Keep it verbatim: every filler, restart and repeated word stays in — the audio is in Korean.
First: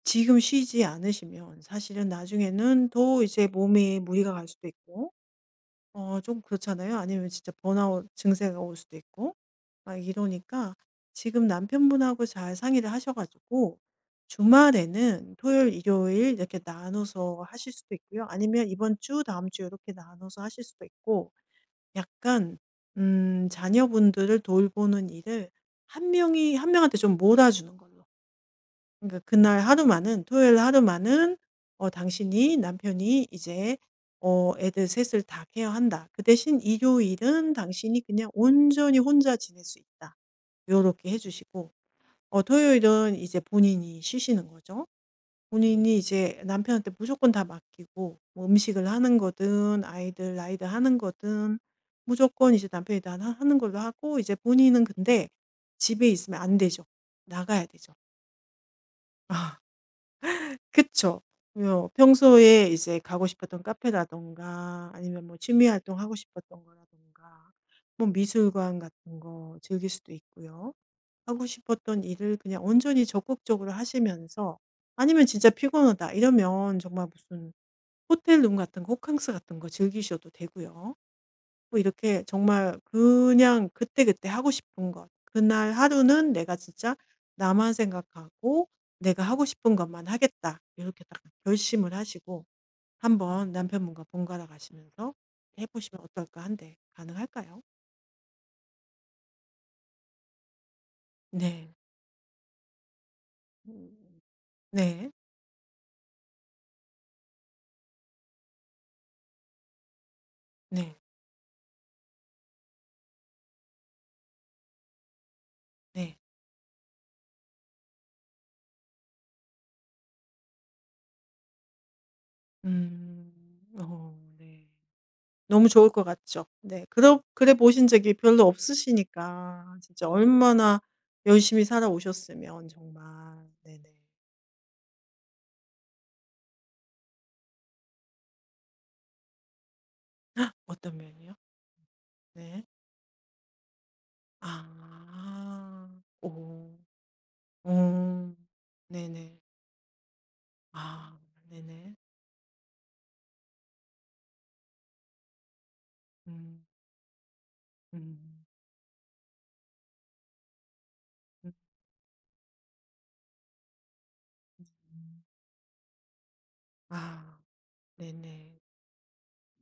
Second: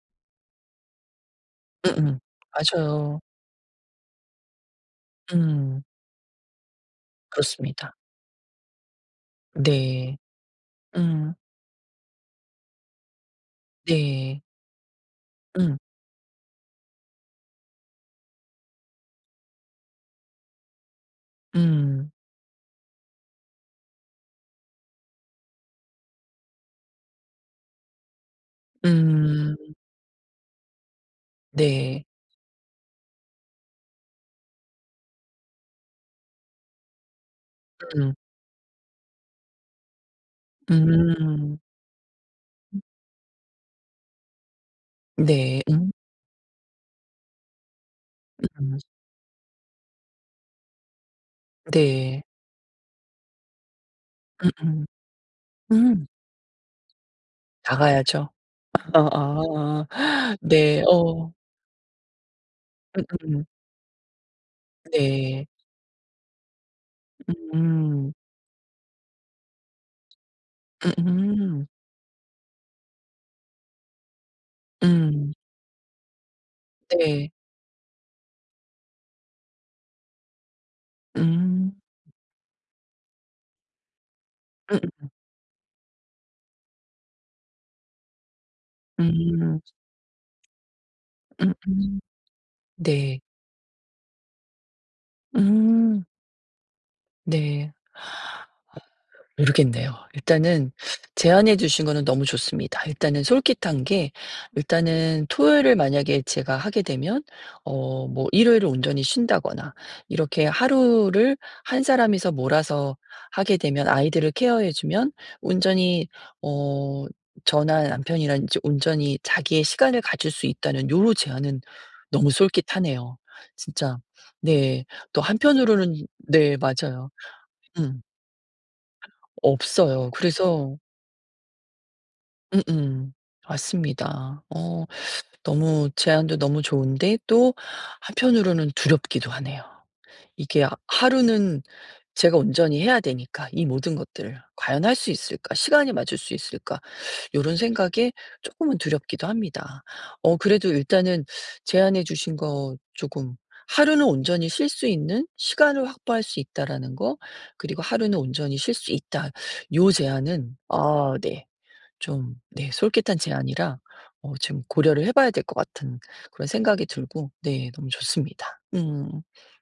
지금 쉬지 않으시면 사실은 음음. 나중에는 맞아요. 더 이제 몸에 무리가 갈 수도 있고. 음. 어 좀 그렇잖아요. 아니면 진짜 그렇습니다. 번아웃 증세가 올 수도 있고. 막 네. 이러니까 음. 지금 남편분하고 잘 상의를 하셔 가지고 네. 주말에는 토요일 음. 일요일 이렇게 나눠서 하실 수도 있고요. 아니면 이번 주 다음 주 요렇게 나눠서 하실 수도 있고 음. 약간 음 자녀분들을 돌보는 일을 한 명이 한 명한테 좀 몰아주는 걸로. 그러니까 그날 음. 하루만은 토요일 날 하루만은 어 네. 당신이 남편이 이제 어 애들 셋 을 다 케어한다. 그 대신 일요일은 당신이 음. 그냥 온전히 혼자 지낼 수 있다 요렇게 해 음. 주시고 어 음. 토요일은 이제 본인이 쉬시는 거죠. 네. 음. 본인이 이제 남편한테 무조건 다 맡기고 뭐 음. 음식을 하는 거든 아이들 라이드 하는 거거든 네. 무조건 이제 남편이 다 하 하는 걸로 하고 이제 본인은 음음. 근데 집에 음. 있으면 안 되죠. 나가야 되죠. 나가야죠. 아 어어어 네 그쵸. 어. 뭐 평소에 이제 가고 음음음. 싶었던 카페라든가 아니면 뭐 네. 취미 활동하고 싶었던 거라든가. 뭐 음. 미술관 같은 거 즐길 수도 있고요. 음 하고 음. 싶었던 일을 그냥 온전히 적극적으로 하시면서 아니면 음. 진짜 피곤하다 이러면 정말 네. 무슨 호텔 룸 같은 거 호캉스 같은 거 즐기셔도 되고요. 뭐 음. 이렇게 정말 그냥 그때, 그때 하고 싶은 것 음음음. 그날 하루는 '내가 진짜 나만 생각하고 내가 하고 음. 싶은 것만 하겠다.' 이렇게 딱 결심을 음음. 하시고 네. 한번 남편분과 번갈아 가시면서 해 보시면 음. 어떨까 한데 가능할까요? 네. 모르겠네요. 일단은 제안해 네. 주신 거는 너무 좋습니다. 일단은 솔깃한 게 네. 일단은 토요일을 만약에 제가 하게 되면 어 뭐 일요일을 온전히 쉰다거나 이렇게 네. 하루를 한 사람이서 몰아서 하게 되면 아이들을 케어해 주면 온전히 네. 어 저나 남편이랑 이제 온전히 자기의 시간을 가질 수 있다는 요런 제안은 너무 솔깃하네요, 음. 진짜. 어 네. 네. 또 너무 좋을 것 한편으로는 같죠. 네 네 맞아요. 그러 그래 보신 음. 적이 별로 없으시니까 진짜 없어요. 그래서 얼마나 열심히 살아오셨으면 정말. 음음. 네. 맞습니다. 어 너무 제안도 너무 좋은데 또 한편으로는 두렵기도 하네요. 이게 아 어떤 면이요? 하루는 제가 네. 온전히 해야 되니까 이 모든 것들을. '과연 할 수 있을까 아. 시간이 맞을 수 오. 있을까' 요런 생각에 오. 쪼끔은 두렵기도 네네. 합니다. 어 그래도 아 일단은 네네. 제안해 주신 거 쪼금 "하루는 온전히 쉴 수 있는 시간을 확보할 수 음. 있다."라는 거 그리고 "하루는 음. 온전히 쉴 수 있다." 요 제안은 아 네 좀 네 솔깃한 제안이라 어 좀 고려를 해 봐야 될 것 같은 그런 생각이 아 들고 네 너무 네네. 좋습니다. 음.